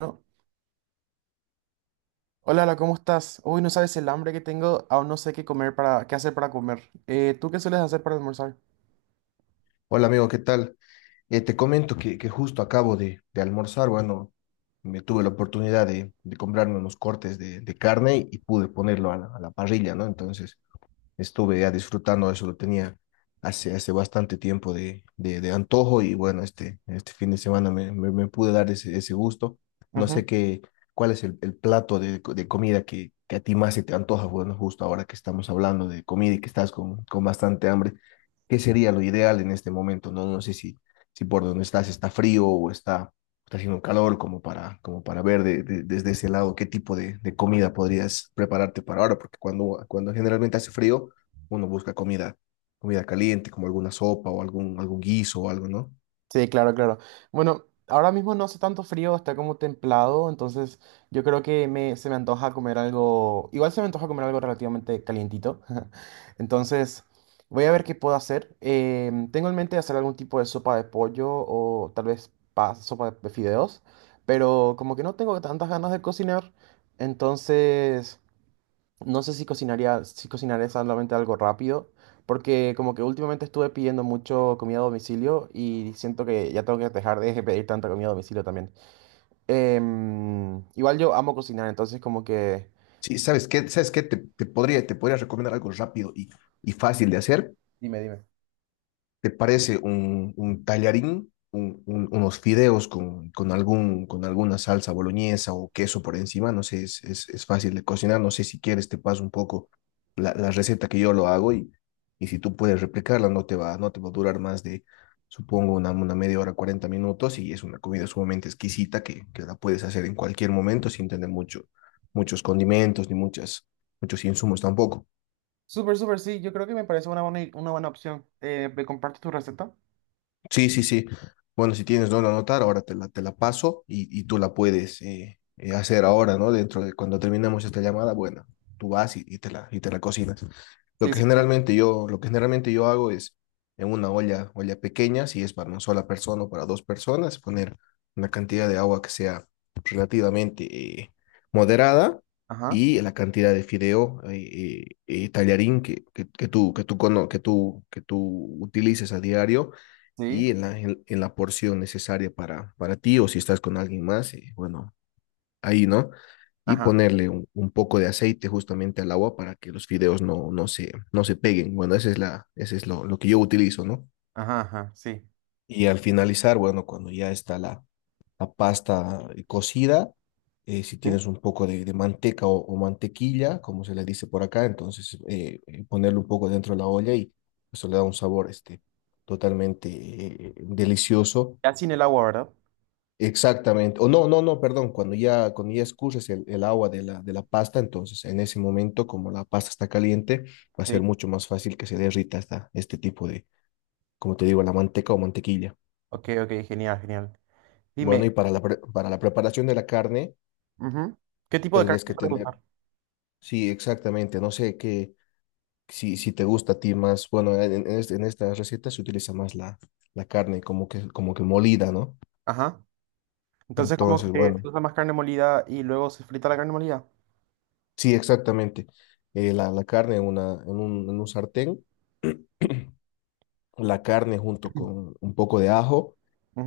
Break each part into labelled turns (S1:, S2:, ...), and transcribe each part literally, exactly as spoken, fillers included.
S1: No. Hola, hola, ¿cómo estás? Uy, no sabes el hambre que tengo, aún no sé qué comer para, qué hacer para comer. Eh, ¿tú qué sueles hacer para almorzar?
S2: Hola amigo, ¿qué tal? Eh, te comento que, que justo acabo de, de almorzar, bueno, me tuve la oportunidad de, de comprarme unos cortes de, de carne y pude ponerlo a la, a la parrilla, ¿no? Entonces estuve ya disfrutando eso, lo tenía hace, hace bastante tiempo de, de, de antojo y bueno, este, este fin de semana me, me, me pude dar ese, ese gusto. No sé
S1: Ujú.
S2: qué, cuál es el, el plato de, de comida que, que a ti más se te antoja, bueno, justo ahora que estamos hablando de comida y que estás con, con bastante hambre, ¿qué sería lo ideal en este momento? No, no sé si si por donde estás está frío o está, está haciendo calor, como para, como para ver de- de- desde ese lado qué tipo de, de comida podrías prepararte para ahora, porque cuando, cuando generalmente hace frío, uno busca comida, comida caliente, como alguna sopa o algún, algún guiso o algo, ¿no?
S1: Sí, claro, claro. Bueno, ahora mismo no hace tanto frío, está como templado, entonces yo creo que me, se me antoja comer algo, igual se me antoja comer algo relativamente calientito. Entonces, voy a ver qué puedo hacer. Em, tengo en mente hacer algún tipo de sopa de pollo o tal vez pa- sopa de fideos, pero como que no tengo tantas ganas de cocinar, entonces... No sé si cocinaría, si cocinaré solamente algo rápido, porque como que últimamente estuve pidiendo mucho comida a domicilio y siento que ya tengo que dejar de pedir tanta comida a domicilio también. Em, igual yo amo cocinar, entonces como que...
S2: Sí, ¿sabes qué? ¿Sabes qué? Te, te podría, te podría recomendar algo rápido y, y fácil de hacer.
S1: Dime, dime.
S2: ¿Te parece un, un tallarín, un- un- unos fideos con, con, algún, con alguna salsa boloñesa o queso por encima? No sé, es, es, es fácil de cocinar. No sé si quieres, te paso un poco la, la receta que yo lo hago y, y si tú puedes replicarla, no te va, no te va a durar más de, supongo, una, una media hora, cuarenta minutos, y es una comida sumamente exquisita que, que la puedes hacer en cualquier momento sin tener mucho, muchos condimentos ni muchas, muchos insumos tampoco.
S1: Súper, súper, sí, yo creo que me parece una buena, i- una buena opción. Eh, ¿me compartes tu receta?
S2: Sí, sí, sí. Bueno, si tienes dónde anotar, ahora te la, te la paso y, y tú la puedes eh, eh, hacer ahora, ¿no? Dentro de cuando terminemos esta llamada, bueno, tú vas y, y te la, y te la cocinas. Lo
S1: Sí,
S2: que
S1: sí. Sí.
S2: generalmente yo, lo que generalmente yo hago es en una olla, olla pequeña, si es para una sola persona o para dos personas, poner una cantidad de agua que sea relativamente eh, moderada,
S1: Ajá,
S2: y la cantidad de fideo, eh, eh, eh, tallarín, que, que, que tú, que tú, cono- que tú, que tú utilices a diario,
S1: sí,
S2: y en la, en, en la porción necesaria para, para ti o si estás con alguien más, y bueno, ahí, ¿no? Y
S1: ajá,
S2: ponerle un, un, poco de aceite justamente al agua para que los fideos no, no, se, no se peguen. Bueno, esa es la, ese es lo, lo que yo utilizo, ¿no?
S1: ajá, ajá, sí.
S2: Y al finalizar, bueno, cuando ya está la, la pasta eh, cocida, eh, si
S1: Sí.
S2: tienes un poco de, de manteca o, o, mantequilla, como se le dice por acá, entonces eh, eh, ponerle un poco dentro de la olla y eso le da un sabor este, totalmente eh, delicioso.
S1: Ya sin el agua, ¿verdad?
S2: Exactamente. O no, no, no, perdón. Cuando ya, cuando ya escurres el, el agua de la, de la pasta, entonces en ese momento, como la pasta está caliente, va a ser
S1: Sí.
S2: mucho más fácil que se derrita esta, este tipo de, como te digo, la manteca o mantequilla.
S1: Ok, ok, genial, genial.
S2: Bueno,
S1: Dime,
S2: y para la, pre- para la preparación de la carne,
S1: ujú, ¿qué tipo de carne
S2: tendrías que
S1: sueles
S2: tener,
S1: usar?
S2: sí, exactamente. No sé qué, si, si te gusta a ti más, bueno, en, en, este- en esta receta se utiliza más la, la carne como que, como que molida, ¿no?
S1: Ajá. Entonces como
S2: Entonces,
S1: que se
S2: bueno,
S1: usa más carne molida y luego se frita la carne molida.
S2: sí, exactamente. Eh, la, la carne en, una, en un, en un sartén. La carne junto con un poco de ajo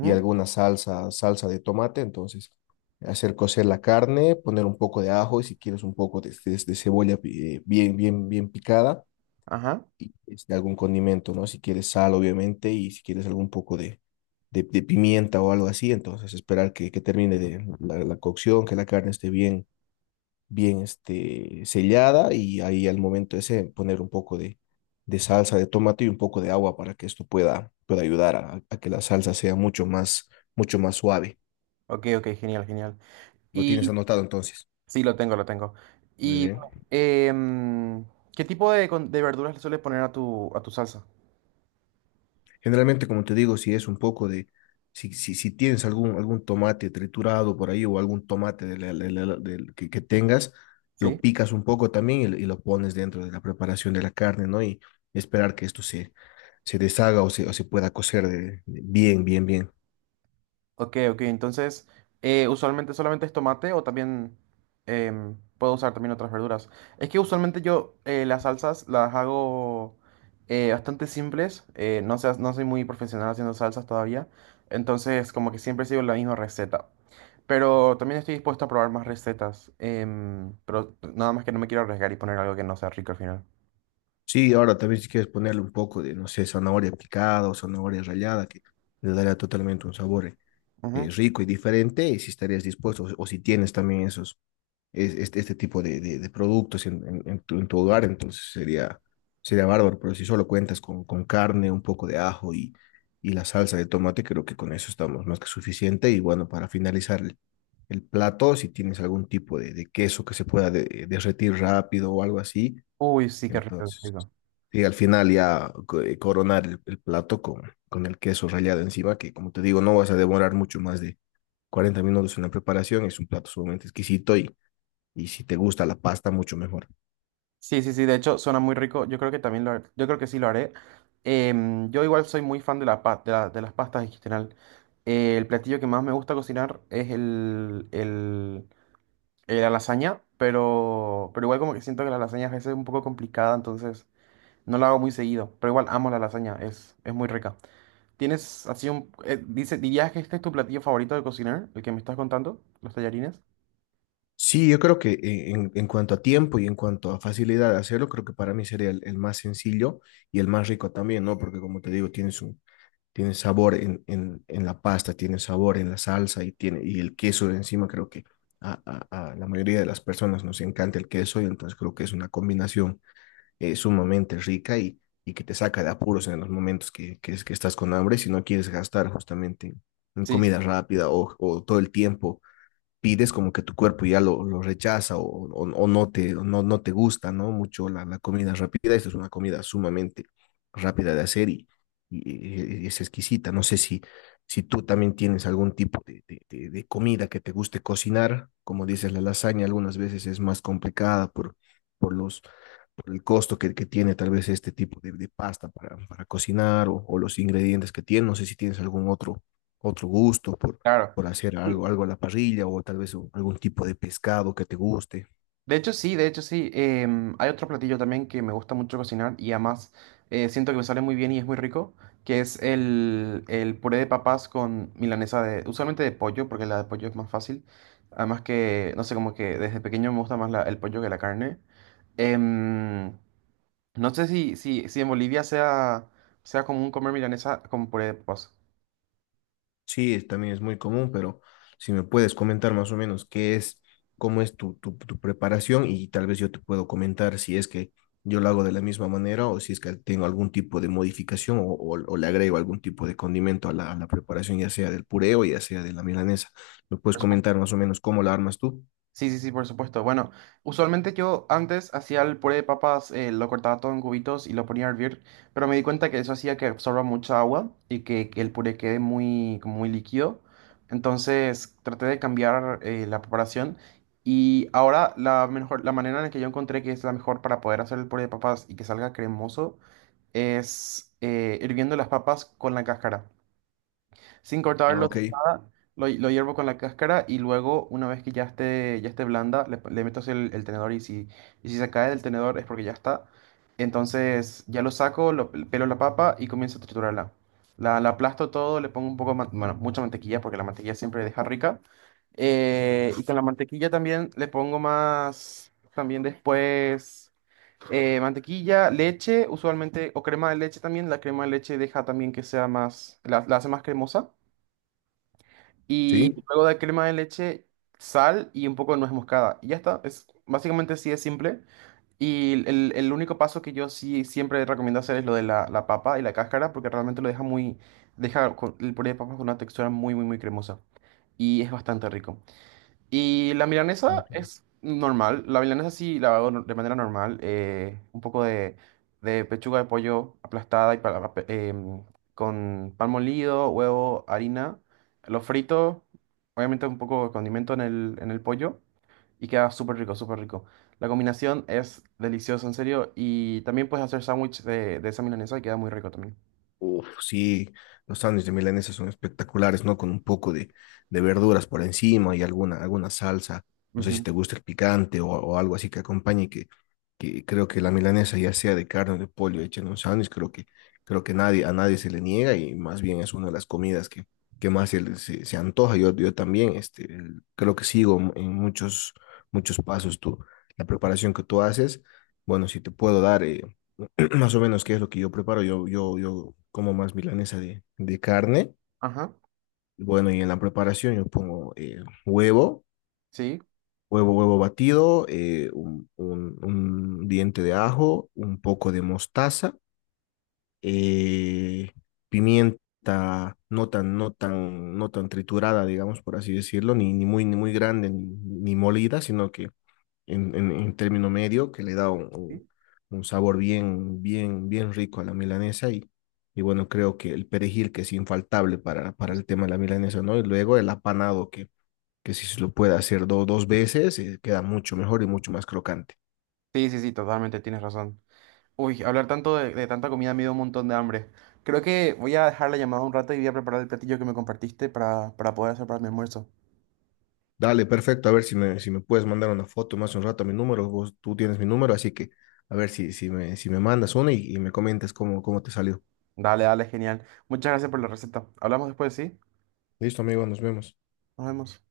S2: y alguna salsa, salsa de tomate. Entonces, hacer cocer la carne, poner un poco de ajo y si quieres un poco de, de- de cebolla, eh, bien, bien, bien picada,
S1: ajá.
S2: y este, algún condimento, ¿no? Si quieres sal, obviamente, y si quieres algún poco de, de, de pimienta o algo así. Entonces, esperar que, que termine de la, la cocción, que la carne esté bien bien este, sellada, y ahí al momento ese poner un poco de, de salsa de tomate y un poco de agua para que esto pueda, pueda ayudar a, a que la salsa sea mucho más, mucho más suave.
S1: Ok, ok, genial, genial.
S2: ¿Lo tienes
S1: Y
S2: anotado entonces?
S1: sí, lo tengo, lo tengo.
S2: Muy
S1: Y
S2: bien.
S1: em, ¿qué tipo de, con- de verduras le sueles poner a tu, a tu salsa?
S2: Generalmente, como te digo, si es un poco de, si, si, si tienes algún, algún tomate triturado por ahí o algún tomate de la- de la- del que, que tengas,
S1: ¿Sí?
S2: lo picas un poco también y, lo- y lo pones dentro de la preparación de la carne, ¿no? Y esperar que esto se se deshaga o se, o se pueda cocer, de- de- bien, bien, bien.
S1: Ok, ok, entonces, eh, usualmente solamente es tomate o también em, puedo usar también otras verduras. Es que usualmente yo eh, las salsas las hago eh, bastante simples, eh, no sé, no soy muy profesional haciendo salsas todavía, entonces como que siempre sigo la misma receta. Pero también estoy dispuesto a probar más recetas, em, pero nada más que no me quiero arriesgar y poner algo que no sea rico al final.
S2: Sí, ahora también si quieres ponerle un poco de, no sé, zanahoria picada o zanahoria rallada, que le daría totalmente un sabor eh,
S1: Ujú.
S2: rico y diferente, y si estarías dispuesto o si, o si tienes también esos es- este, este tipo de, de- de productos en, en- en tu, en tu hogar, entonces sería, sería bárbaro, pero si solo cuentas con, con carne, un poco de ajo y, y la salsa de tomate, creo que con eso estamos más que suficiente. Y bueno, para finalizar el, el plato, si tienes algún tipo de, de queso que se pueda de- eh, derretir rápido o algo así,
S1: Uy, sí, qué rico, qué
S2: entonces.
S1: rico.
S2: Y al final ya co- eh, coronar el, el plato con, con el queso rallado encima, que como te digo, no vas a demorar mucho más de cuarenta minutos en la preparación. Es un plato sumamente exquisito y, y si te gusta la pasta, mucho mejor.
S1: Sí, sí, sí, de hecho suena muy rico. Yo creo que también lo, har- yo creo que sí lo haré. Em, yo igual soy muy fan de la, pa- de la- de las pastas en general. Eh, el platillo que más me gusta cocinar es el, el, eh, la lasaña, pero, pero igual como que siento que la lasaña a veces es un poco complicada, entonces no la hago muy seguido. Pero igual amo la lasaña, es, es muy rica. ¿Tienes así un... eh, dice, ¿dirías que este es tu platillo favorito de cocinar? El que me estás contando, los tallarines.
S2: Sí, yo creo que e, en, en cuanto a tiempo y en cuanto a facilidad de hacerlo, creo que para mí sería el, el más sencillo y el más rico también, ¿no? Porque como te digo, tienes un, tiene sabor en, en, en la pasta, tiene sabor en la salsa, y, tiene, y el queso de encima creo que a, a, a la mayoría de las personas nos encanta el queso, y entonces creo que es una combinación eh, sumamente rica, y, y que te saca de apuros en los momentos que, que, es, que estás con hambre, si no quieres gastar justamente en, en
S1: Sí, sí,
S2: comida rápida, o, o todo el tiempo pides como que tu cuerpo ya lo, lo rechaza, o, o- o no te, o no, no te gusta, ¿no? Mucho la, la comida rápida. Esta es una comida sumamente rápida de hacer, y, y- y es exquisita. No sé si, si tú también tienes algún tipo de, de- de- de comida que te guste cocinar. Como dices, la lasaña algunas veces es más complicada por, por los, por el costo que, que tiene tal vez este tipo de, de pasta para, para cocinar, o, o los ingredientes que tiene. No sé si tienes algún otro, otro gusto por
S1: claro.
S2: por hacer algo, algo a la parrilla o tal vez un- algún tipo de pescado que te guste.
S1: De hecho, sí, de hecho, sí. Em, hay otro platillo también que me gusta mucho cocinar y además eh, siento que me sale muy bien y es muy rico, que es el, el puré de papas con milanesa de, usualmente de pollo, porque la de pollo es más fácil. Además que, no sé, como que desde pequeño me gusta más la- el pollo que la carne. Em, no sé si, si, si en Bolivia sea, sea común comer milanesa con puré de papas.
S2: Sí, es- también es muy común, pero si me puedes comentar más o menos qué es, cómo es tu, tu, tu preparación, y tal vez yo te puedo comentar si es que yo lo hago de la misma manera o si es que tengo algún tipo de modificación, o, o- o le agrego algún tipo de condimento a la, a la preparación, ya sea del puré o ya sea de la milanesa. ¿Me puedes comentar más o menos cómo la armas tú?
S1: Sí, sí, sí, por supuesto. Bueno, usualmente yo antes hacía el puré de papas, eh, lo cortaba todo en cubitos y lo ponía a hervir, pero me di cuenta que eso hacía que absorba mucha agua y que, que el puré quede muy, como muy líquido. Entonces traté de cambiar eh, la preparación y ahora la mejor, la manera en la que yo encontré que es la mejor para poder hacer el puré de papas y que salga cremoso es eh, hirviendo las papas con la cáscara. Sin
S2: Ah,
S1: cortarlo,
S2: ok,
S1: sin nada, lo, lo hiervo con la cáscara y luego, una vez que ya esté, ya esté blanda, le, le meto hacia el, el tenedor y si, y si se cae del tenedor es porque ya está. Entonces ya lo saco, lo, pelo la papa y comienzo a triturarla. La, la aplasto todo, le pongo un poco, de man- bueno, mucha mantequilla porque la mantequilla siempre deja rica. Eh, y con la mantequilla también le pongo más, también después, eh, mantequilla, leche, usualmente, o crema de leche también. La crema de leche deja también que sea más, la la hace más cremosa. Y
S2: sí.
S1: luego de crema de leche, sal y un poco de nuez moscada. Y ya está. Es, básicamente sí es simple. Y el, el único paso que yo sí siempre recomiendo hacer es lo de la, la papa y la cáscara, porque realmente lo deja muy, deja con- el puré de papas con una textura muy, muy, muy cremosa. Y es bastante rico. Y la milanesa
S2: Ok.
S1: es normal. La milanesa sí la hago no- de manera normal. eh, un poco de, de pechuga de pollo aplastada y para- pa- em, con pan molido, huevo, harina. Lo frito, obviamente un poco de condimento en el, en el pollo. Y queda súper rico, súper rico. La combinación es deliciosa, en serio. Y también puedes hacer sándwich de, de esa milanesa y queda muy rico también.
S2: Uf, sí, los sándwiches de milanesa son espectaculares, ¿no? Con un poco de, de verduras por encima y alguna, alguna salsa. No sé si
S1: Ujú.
S2: te gusta el picante o, o algo así que acompañe, que, que creo que la milanesa, ya sea de carne o de pollo, hecha en un sándwich, creo que, creo que nadie, a nadie se le niega, y más bien es una de las comidas que, que más se, le- se, se antoja. Yo, yo también, este, el- creo que sigo en muchos, muchos pasos tú, la preparación que tú haces. Bueno, si te puedo dar. eh, Más o menos, ¿qué es lo que yo preparo? Yo, yo, yo como más milanesa de, de carne.
S1: Ajá.
S2: Bueno, y en la preparación yo pongo eh, huevo,
S1: Sí.
S2: huevo, huevo batido, eh, un, un- un diente de ajo, un poco de mostaza, eh, pimienta no tan, no tan, no tan triturada, digamos, por así decirlo, ni, ni muy, ni muy grande, ni, ni molida, sino que en, en, en término medio, que le da un, un-
S1: Sí,
S2: un sabor bien, bien, bien rico a la milanesa, y, y bueno, creo que el perejil que es infaltable para, para el tema de la milanesa, ¿no? Y luego el apanado, que, que si se lo puede hacer do- dos veces, eh, queda mucho mejor y mucho más crocante.
S1: sí, sí, sí, totalmente, tienes razón. Uy, hablar tanto de, de tanta comida me dio un montón de hambre. Creo que voy a dejar la llamada un rato y voy a preparar el platillo que me compartiste para, para poder hacer para mi almuerzo.
S2: Dale, perfecto, a ver si me, si me puedes mandar una foto más un rato a mi número, vos, tú tienes mi número, así que a ver si, si me, si me mandas una, y, y me comentas cómo, cómo te salió.
S1: Dale, dale, genial. Muchas gracias por la receta. Hablamos después, ¿sí?
S2: Listo, amigo, nos vemos.
S1: Nos vemos.